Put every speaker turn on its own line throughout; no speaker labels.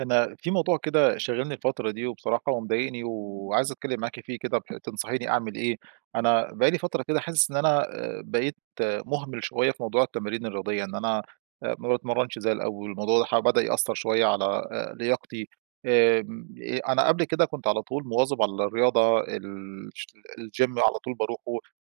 أنا في موضوع كده شاغلني الفترة دي، وبصراحة ومضايقني، وعايز أتكلم معاكِ فيه كده ب تنصحيني أعمل إيه؟ أنا بقى لي فترة كده حاسس إن أنا آآ بقيت مهمل شوية في موضوع التمارين الرياضية، إن أنا آآ ما باتمرنش زي الأول والموضوع دا ح بدأ يأثَّر شوية على آآ لياقتي آمم آآ أنا قبل كده كنت على طول مواظب على الرياضة الش الgym على طول باروحه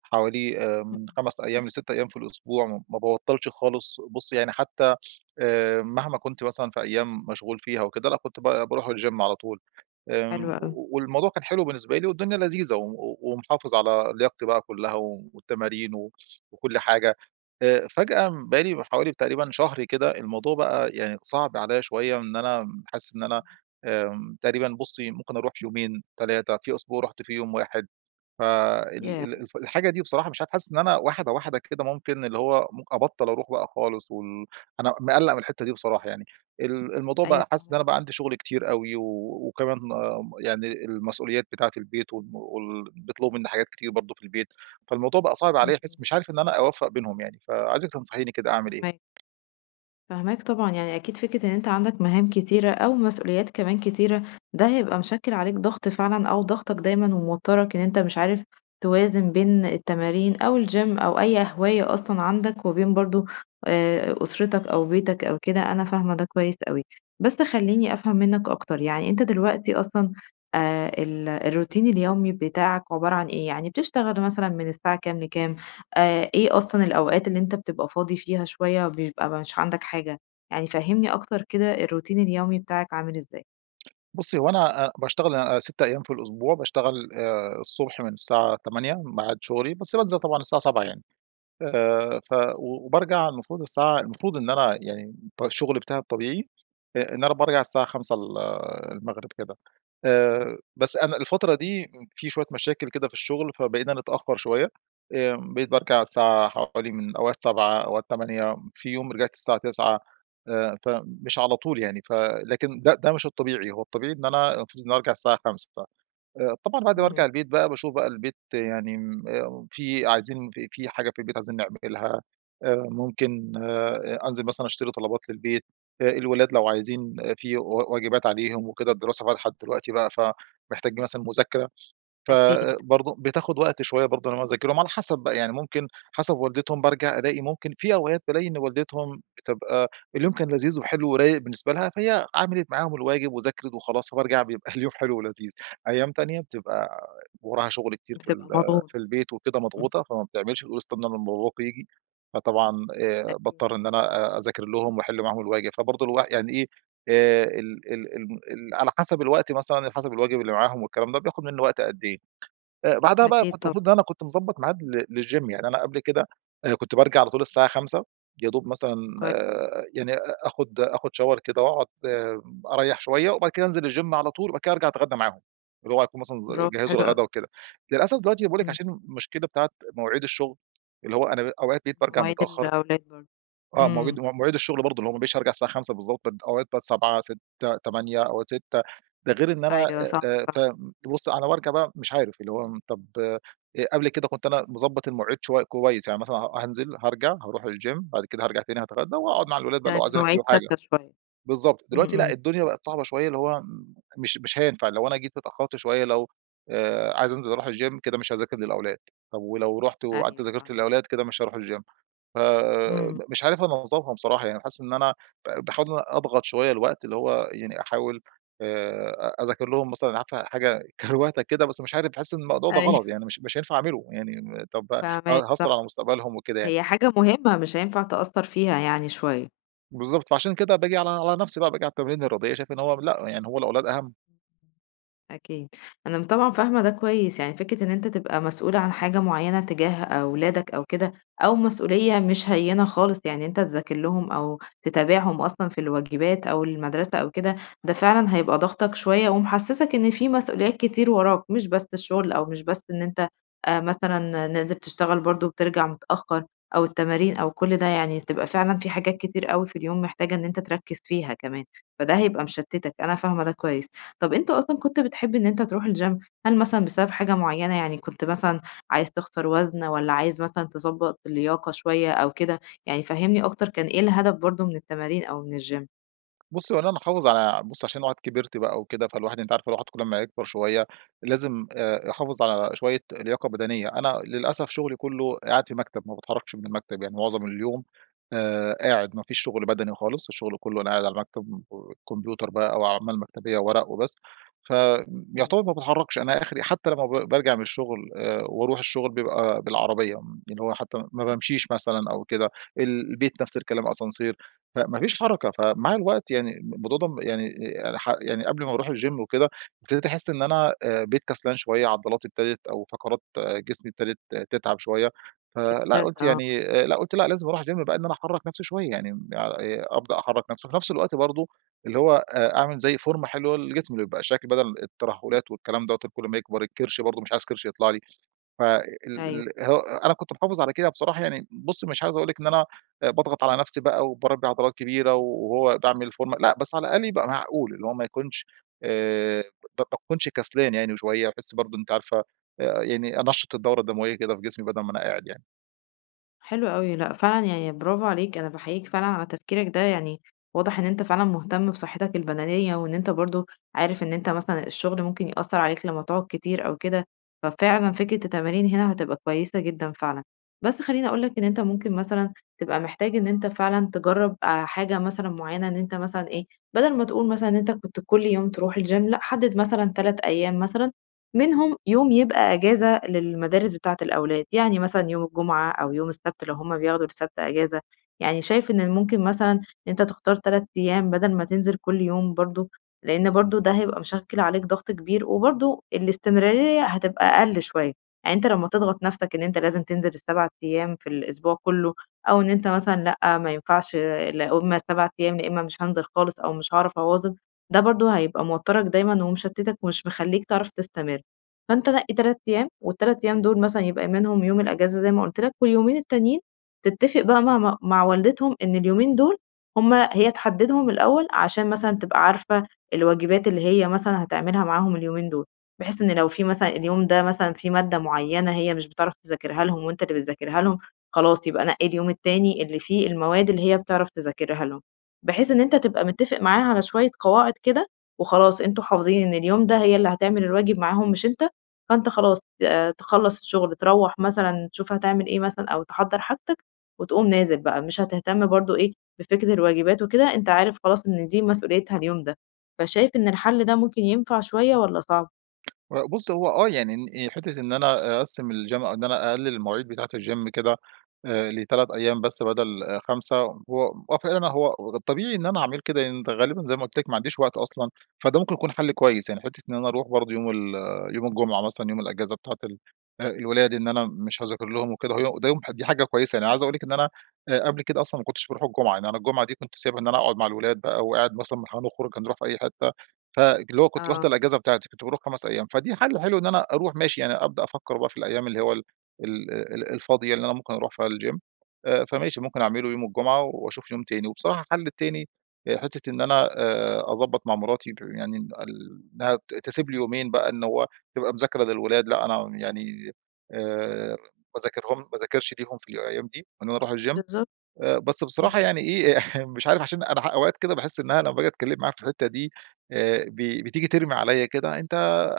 حوالي آآ من
امم.
5 أيام ل6 أيام في الأسبوع، ما ب ما بابطلش خالص، بصي يعني حتى آآ مهما كنت مثلًا في أيام مشغول فيها وكده أنا كنت ب باروح الgym على طول
حلو
آمم
أوي.
والموضوع كان حلو بالنسبة لي والدنيا لذيذة و و ومحافظ على لياقتي بقى كلها والتمارين و وكل حاجة آآ، فجأة بقالي حوالي تقريبًا شهر كده الموضوع بقى يعني صعب عليَّ شوية إن أنا حاسس إن أنا
امم.
آمم تقريبًا بصي ممكن أروح يومين 3 في أسبوع رحت فيه يوم واحد فال
ياه!
ال الف الحاجة دي بصراحة مش عارف حاسس إن أنا واحدة واحدة كده ممكن اللي ممك أبطل أروح بقى خالص وال أنا مقلّق من الحتة دي بصراحة يعني ال الموضوع
أيوه
بقى حاسس إن أنا
فاهماك.
بقى عندي شغل كتير أوي و وكمان يعني المسؤوليات بتاعة البيت وال وال بيطلبوا مني حاجات كتير برضه في البيت، فالموضوع بقى صعب عليَّ حاسس
اهم.
مش عارف إن أنا أوفق بينهم يعني فعايزِك تنصحيني كده أعمل إيه؟
فاهماك. فاهماك طبعًا يعني أكيد فكرة إن أنتَ عندك مهام كتيرة أو مسئوليات كمان كتيرة، ده هيبقى مشكل عليك ضغط فعلًا أو ضاغطك دايمًا وموتّرك إن أنتَ مش عارف توازن بين التمارين أو الgym أو أي هواية أصلًا عندك، وبين برضو آآ أسرتك أو بيتك أو كده أنا فاهمة ده كويس أوي. بس خليني أفهم منك أكتر يعني أنتَ دلوقتي أصلًا آآ ال الروتين اليومي بتاعك عبارة عن إيه؟ يعني بتشتغل مثلًا من الساعة كام لكام؟ آآ إيه أصلًا الأوقات اللي أنتَ بتبقى فاضي فيها شوية بيبقى مش عندك حاجة؟ يعني فهّمني أكتر كده الروتين اليومي بتاعك عامل إزاي؟
بصّي هو أنا آآ باشتغل آآ 6 أيام في الأسبوع، باشتغل آآ الصبح من الساعة 8:00 ميعاد شغلي، بس بانزل طبعًا الساعة 7:00 يعني، آآ ف وبارجع المفروض الساعة المفروض إن أنا يعني الط الشغل بتاعي الطبيعي إ إن أنا بارجع الساعة 17:00 ال المغرب كده، آآ بس أنا الفترة
[unintelligible]
دي امم في شوية مشاكل كده في الشغل فبقينا نتأخر شوية آمم بقيت بارجع الساعة حوالي من أوقات 19:00 أوقات 20:00 في يوم رجعت الساعة 21:00 آآ فمش على طول يعني، ف لكن ده ده مش الطبيعي هو الطبيعي إن أنا المفروض ان أنا أرجع الساعة 17:00 آآ طبعًا بعد ما ارجع
امم.
البيت بقى باشوف بقى البيت يعني آمم، آآ في عايزين في في حاجة في البيت عايزين نعملها آآ ممكن آآ أنزل مثلًا أشتري طلبات للبيت، آآ الولاد لو عايزين في و واجبات عليهم وكده الدراسة فتحت دلوقتي بقى فمحتاج مثلًا مذاكرة،
أكيد.
فبرضو بتاخد وقت شوية برضو على ما أنا أذاكر لهم على حسب بقى، يعني ممكن حسب والدتهم بارجع ألاقي ممكن في أوقات بالاقي إن والدتهم بتبقى اليوم كان لذيذ وحلو ورايق بالنسبة لها، فهي عملت معاهم الواجب وذاكرت وخلاص، فبارجع بيبقى اليوم حلو ولذيذ أيام تانية بتبقى وراها شغل كتير في ال
بتبقى مضغوط.
في البيت وكده
[unintelligible]
مضغوطة فما بتعملش، تقول استنوا لما باباكم ييجي. فطبعًا آآ
أكيد.
باضطر إن أنا آآ أذاكر لهم وأحل معاهم الواجب. فبرضو الواح يعني إيه؟ آآ ال ال الم ال على حسب الوقت مثلًا، على حسب الواجب اللي معاهم والكلام ده بياخد مني وقت قد إيه؟ آآ بعدها بقى
أكيد
كنت
طبعًا.
المفروض إن أنا كنت مضبط معاد لل للgym يعني أنا قبل كده آآ كنت بارجع على طول الساعة 17:00 يا دوب مثلًا
كوي
يعني أ أخد أخد shower كده وأقعد أريح شوية وبعد كده أنزل الgym على طول وبعد كده أرجع أتغدى معاهم. اللي هو هيكونوا مثلًا ز
برافو
جهّزوا
حلو
الغدا
أوي.
وكده. للأسف دلوقتي باقول لِك
امم.
عشان المشكلة بتاعة مواعيد الشغل اللي هو أنا بقي أوقات بقيت بارجع
مواعيد
متأخر.
الأولاد برضو
آه مواجيد
امم.
مواعيد الشغل برضو اللي هو ما بقيتش أرجع الساعة 17:00 بالضبط أوقات بقت 19:00 18:00 20:00 أوقات 18:00 ده غير إن أنا
أيوة صعبة
آآ، آآ ف
فعلًا.
بصّي أنا بارجع بقى مش عارف اللي هو م طب آآ قبل كده كنت أنا مضبط المواعيد شوي كويس يعني مثلًا ها هانزل، هارجع، هاروح الgym بعد كده هارجع تاني هاتغدى وهاقعد
امم.
مع الولاد بقى لو
كان
عايزين يحلوا
المواعيد
حاجة.
ثابتة شوية.
بالضبط.
امم
دلوقتي لأ،
امم.
الدنيا بقت صعبة شوية اللي هو م مش مش هينفع لو أنا جيت اتأخرت شوية لو آآ عايز أنزل أروح الgym كده مش هاذاكر للأولاد، طب ولو رُحت وقعدت
أيوه
ذاكرت
فاهماك.
للأولاد كده مش هاروح الgym فم
امم.
مش عارف أنظمها بصراحة يعني حاسس إن أنا ب باحاول إن أنا أضغط شوية الوقت اللي هو يعني أحاول آآ أذاكر لهم مثلًا عارفة حاجة كروتة كدة بس مش عارف باحس إن الموضوع ده
أيوه.
غلط يعني مش مش هينفع أعمله، يعني طب ه
فاهماك صح.
هأثّر على مستقبلهم وكده يعني.
هي حاجة مهمة مش هينفع تقصّر فيها يعني شوية.
بالضبط، فعشان كده باجي على على نفسي بقى، باجي على التمارين الرياضية، شايف إن هو لأ، يعني هو الأولاد أهم.
أكيد أنا م طبعًا فاهمة ده كويس، يعني فكرة إن أنتَ تبقى مسؤول عن حاجة معينة تجاه أولادَك أو كده أو مسؤولية مش هيِّنة خالص، يعني إن أنتَ تذاكر لهم أو تتابعهم أصلًا في الواجبات أو المدرسة أو كده، ده فعلًا هيبقى ضاغطَك شوية ومحسسَك إن في مسؤوليات كتير وراك، مش بس الشغل أو مش بس إن أنتَ، آآ مثلًا نازل تشتغل برضه وبترجع متأخر أو التمارين أو كل ده، يعني هتبقى فعلًا في حاجات كتير أوي في اليوم محتاجة إن أنتَ تركز فيها كمان، فده هيبقى مشتتك. أنا فاهمة ده كويس. طب أنت أصلًا كنت بتحب إن أنتَ تروح الgym؟ هل مثلًا بسبب حاجة معينة، يعني كنت مثلًا عايز تخسر وزن والّا عايز مثلًا تظبط اللياقة شوية أو كده؟ يعني فهمني أكتر، كان إيه الهدف برضه من التمارين أو من الgym؟
بصي، هو أنا محافظ على بصي عشان الواحد كبرت بقى وكده، فالواحد أنتِ عارفة الواحد كل أمّا يكبر شوية لازم، آآ يحافظ على شوية لياقة بدنية. أنا- للأسف- شغلي كله قاعد في مكتب، ما باتحركش من المكتب يعني معظم اليوم، آآ قاعد ما فيش شغل بدني خالص، الشغل كله وأنا قاعد على المكتب وكمبيوتر بقى أو أعمال مكتبية وورق وبس. ف
أيوه.
يعتبر ما باتحركش، أنا آخري حتى لما ب بارجع من الشغل، آآ وأروح الشغل بيبقى بالعربية، م اللي هو حتى ما بامشيش مثلًا أو كده، ال البيت نفس الكلام، أسانسير، فما فيش حركة. فمع الوقت يعني، الم الموضوع ده م يعني آآ يعني ح يعني قبل ما أروح الgym وكده، ابتديت أحس إن أنا، آآ بقيت كسلان شوية، عضلاتي ابتدت أو فقرات جسمي ابتدت تتعب شوية، فلأ،
[unintelligible]
قلت
آه.
يعني آآ، لأ، قلت: "لأ لازم أروح الgym بقى." إن أنا أحرك نفسي شوية يعني، م آآ أبدأ أحرك نفسي. وفي نفس الوقت برضه اللي هو آآ أعمل زي فورمة حلوة للجسم اللي يبقى شكل بدل الترهلات والكلام دوَّة اللي كل أما يكبر الكرش برضه، مش عايز كرش يطلع لي. فال
أيوه.
ال هو أنا كنت محافظ على كده بصراحة، يعني بصي مش عايز أقول لِك إن أنا باضغط على نفسي بقى وباربي عضلات كبيرة و وهو باعمل فورمة، لأ، بس على الأقل يبقى معقول اللي هو ما يكونش آآ ب باكونش كسلان يعني شوية، باحس برضه أنتِ عارفة آآ، يعني أنشَّط الدورة الدموية كده في جسمي، بدل ما أنا قاعد يعني.
حلو أوي لأ، فعلًا يعني براڤو عليك، أنا باحيِّيك فعلًا على تفكيرك ده. يعني واضح إن أنتَ فعلًا مُهتم بصحتك البدنية، وإن أنتَ برضه عارف إن أنتَ مثلًا الشغل ممكن يأثّر عليك لما تقعد كتير أو كده، ففعلًا فكرة التمارين هنا هتبقى كويسة جدًا فعلًا. بس خليني أقول لَك، إن أنتَ ممكن مثلًا تبقى محتاج إن أنتَ فعلًا تجرب، آآ حاجة مثلًا معيّنة إن أنتَ مثلًا إيه، بدل ما تقول مثلًا، إن أنتَ كنت كل يوم تروح الgym لأ، حدِّد مثلًا 3 أيام مثلًا، منهم يوم يبقى أجازة للمدارس بتاعة الأولاد، يعني مثلًا يوم الجمعة أو يوم السبت، لو هم بياخدوا السبت أجازة، يعني شايف إن ممكن مثلًا أنتَ تختار 3 أيام بدل ما تنزل كل يوم برضه، لأن برضه ده هيبقى مشكِّل عليك ضغط كبير، وبرضه الاستمرارية هتبقى أقل شوية. يعني أنتَ لما تضغط نفسك إن أنتَ لازم تنزل ال7 أيام في الأسبوع كله أو إن أنتَ مثلًا لأ، ما ينفعش، لا هم 7 أيام، لا إمّا مش هانزل خالص، أو مش هاعرف أواظِب، ده برضه هيبقى موترَك دايمًا ومشتتَك ومش مخلِّيك تعرف تستمر. فأنتَ نقِّي 3 أيام، ال3 أيام دول مثلًا يبقى منهم يوم الأجازة زي ما قلت لَك، واليومين التانيين تتفق بقى مع ما مع والدتهم إن اليومين دول هم هي تحددهم الأول، عشان مثلًا تبقى عارفة الواجبات اللي هي مثلًا هتعملها معاهم اليومين دول. بحيث إن لو في مثلًا، اليوم ده مثلًا في مادة معينة هي مش بتعرف تذاكرها لهم وأنتَ اللي بتذاكرها لهم، خلاص يبقى نَقِّي اليوم التاني اللي فيه المواد اللي هي بتعرف تذاكرها لهم. بحيث إن أنتَ تبقى متفق معاها على شوية قواعد كده وخلاص، أنتم حافظين إن اليوم ده هي اللي هتعمل الواجب معاهم مش أنتَ، فأنتَ خلاص آآ تخلّص الشغل، تروّح مثلًا تشوف هتعمل إيه مثلًا أو تحضَّر حاجتك وتقوم نازل بقى، مش هتهتم برضه إيه، بفكرة الواجبات وكده، أنتَ عارف خلاص إن دي مسئوليتها اليوم ده. فشايف إن الحل ده ممكن ينفع شوية والّا صعب؟
لأ بُصّي، هو آه يعني. إن حتة إن أنا أقسم الGym إن أنا أقلل المواعيد بتاعة الGym كده. آآ، ل3 أيّام بس بدل 5. هو هو فعـلًا هو ده الطبيعي إن أنا اعمل كده يعني غالبًا زي ما قُلت لك ما عنديش وقت أصلًا، فده ممكن يكون حل كويّس يعني. حتة إن أنا أروح برضو يوم ال يوم الجمعة مثلًا يوم الإجازة بتاعة ال الولاد. إن أنا مش هاذاكر لهم وكده. [unintelligible] ده يوم دي حاجة كويّسة يعني، عايز أقول لِك إن أنا قبل كده أصلًا ما كنتش باروح الجمعة. يعني أنا الجمعة دي كنت سايبها إن أنا أقعد مع الولاد بقى، وقاعد مثلًا هنخرج، هنروح في أي حتّة. فاللي هو كنت باخد
آه.
الإجازة بتاعتي كنت باروح 5 أيّام. فدي حل حلو إن أنا أروح ماشي، يعني أبدأ أفكّر بقى في الأيّام اللي هو ال ال ال الفاضية اللي أنا ممكن أروح في الGym. آآ، فماشي ممكن أعمله يوم الجمعة، وأشوف يوم تاني، وبصراحة الحل التاني حتة إن أنا آآ، أضبط مع مراتي يعني ال إنّها تسيب لي يومين بقى إنّه هو تبقى مذاكرة للولاد. لا أنا يعني آآ، باذاكرهم ما باذكرش ليهم في الأيّام دي، إن أنا أروح الGym.
بالضبط.
آآ، بس
إمم.
بصراحة يعني إيه مش عارف عشان أنا أوقات كده باحس إن أنا لمّا أجي أتكلّم معاها في الحتّة دي، آآ، ب بتيجي ترمي عليَّ كده: "أنت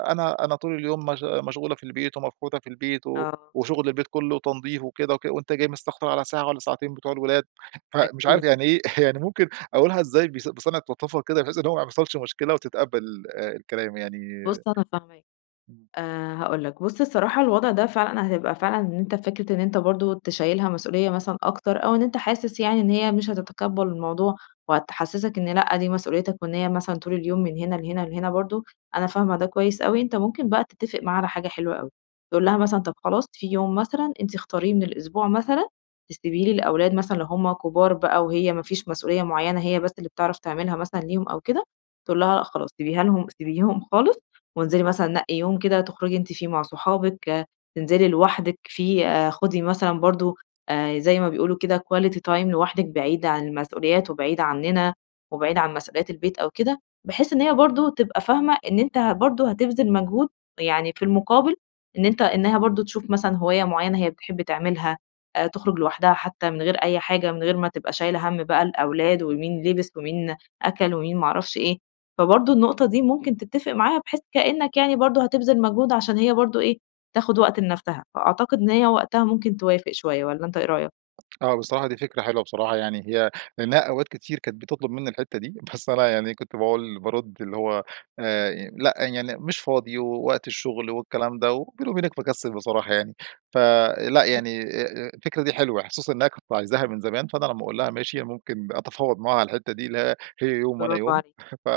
أنا أنا طول اليوم مش مشغولة في البيت، ومفحوتة في البيت، و
آه.
وشغل البيت كلّه تنظيف وكده وك وأنت جاي مستكترعلى ساعة والّا ساعتين بتوع الولاد." فمش عارف
أكيد.
يعني إيه، يعني ممكن أقولها إزاي ب بصنعة لطافة كده بحيث إن هو ما يحصلش مشكلة وتتقبل آآ الكلام يعني؟
بُصّ أنا فاهماك.
امم.
آآ، هاقول لك بُصّ الصراحة الوضع ده فعلًا حتبقى فعلًا إن أنت فكرة إن أنت برضو تشيلها مسؤوليّة مثلًا أكتر، أو إن أنت حاسس يعني إن هي مش هتتقبل الموضوع، وهتحسسك إن لأ دي مسؤوليتك، وإن هي مثلًا طول اليوم من هنا لهنا لهنا برضو. أنا فاهمة ده كويّس أوي. أنت ممكن بقى تتفق معاها على حاجة حلوة أوي. تقول لها مثلًا طب خلاص في يوم مثلًا أنت اختاريه من الأسبوع مثلًا تسيبي لي الأولاد مثلًا لو همّ كبار بقى، وهي ما فيش مسؤوليّة معيّنة هي بس اللي بتعرف تعملها مثلًا ليهم، أو كده. تقول لها لأ خلاص سيبيها لهم سيبيهم خالص وانزلي مثلًا نقي يوم كده تخرجي أنتِ فيه مع صحابك، تنزلي لوحدك فيه، خدي مثلًا برضو- زي ما بيقولوا كده- quality time لوحدك بعيد عن المسؤوليات، وبعيد عننا، وبعيد عن مسؤوليات البيت أو كده. بحيث إن هي برضو تبقى فاهمة إن أنت ه برضو هتبذل مجهود يعني في المقابل، إن أنت إنّها برضو تشوف مثلًا هواية معيّنة هي بتحب تعملها، تخرج لوحدها حتّى من غير أي حاجة، من غير ما تبقى شايلة هَم بقى الأولاد، ومين لبس، ومين أكل، ومين ما اعرفش إيه. فبرضو النقطة دي ممكن تتفق معاها، بحيث كأنّك يعني برضو هتبذل مجهود عشان هي برضو إيه، تاخد وقت لنفسها، فأعتقد إن هي وقتها ممكن توافق شويّة. والّا أنت إيه رأيك؟
آه بصراحة دي فكرة حلوة بصراحة. يعني هي لأنها أوقات كتير كانت بتطلب مِنّي الحتّة دي. بس أنا يعني كنت باقول بارُد اللي هو آآ، لا يعني مش فاضي، ووقت الشغل، والكلام ده، وبيني وبينك مكسل بصراحة يعني. فـلأ،
[unintelligible]
يعني آآ الفكرة دي حلوة. خصوصًا إنّها كانت عايزاها من زمان، فأنا لمّا أقول لها ماشي، ممكن أتفاوض معاها على الحتّة دي، اللي هي يوم وأنا
براڨو
يوم.
عليك.
ف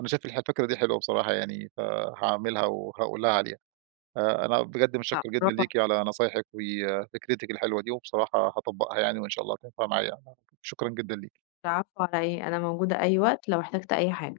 أنا شايف الفكرة دي حلوة بصراحة يعني، فهاعملها وهاقول لها عليها. آآ، أنا بجد
لأ،
متشكّر جدًا
براڨو عل
ليكِ على نصايحك، وفكرتك الحلوة دي، وبصراحة هاطبقها يعني، وإن شاء الله تنفع معايا. [unintelligible] شكرًا جدًا ليكِ.
العفو على إيه؟ أنا موجودة أي وقت لو احتجت أي حاجة.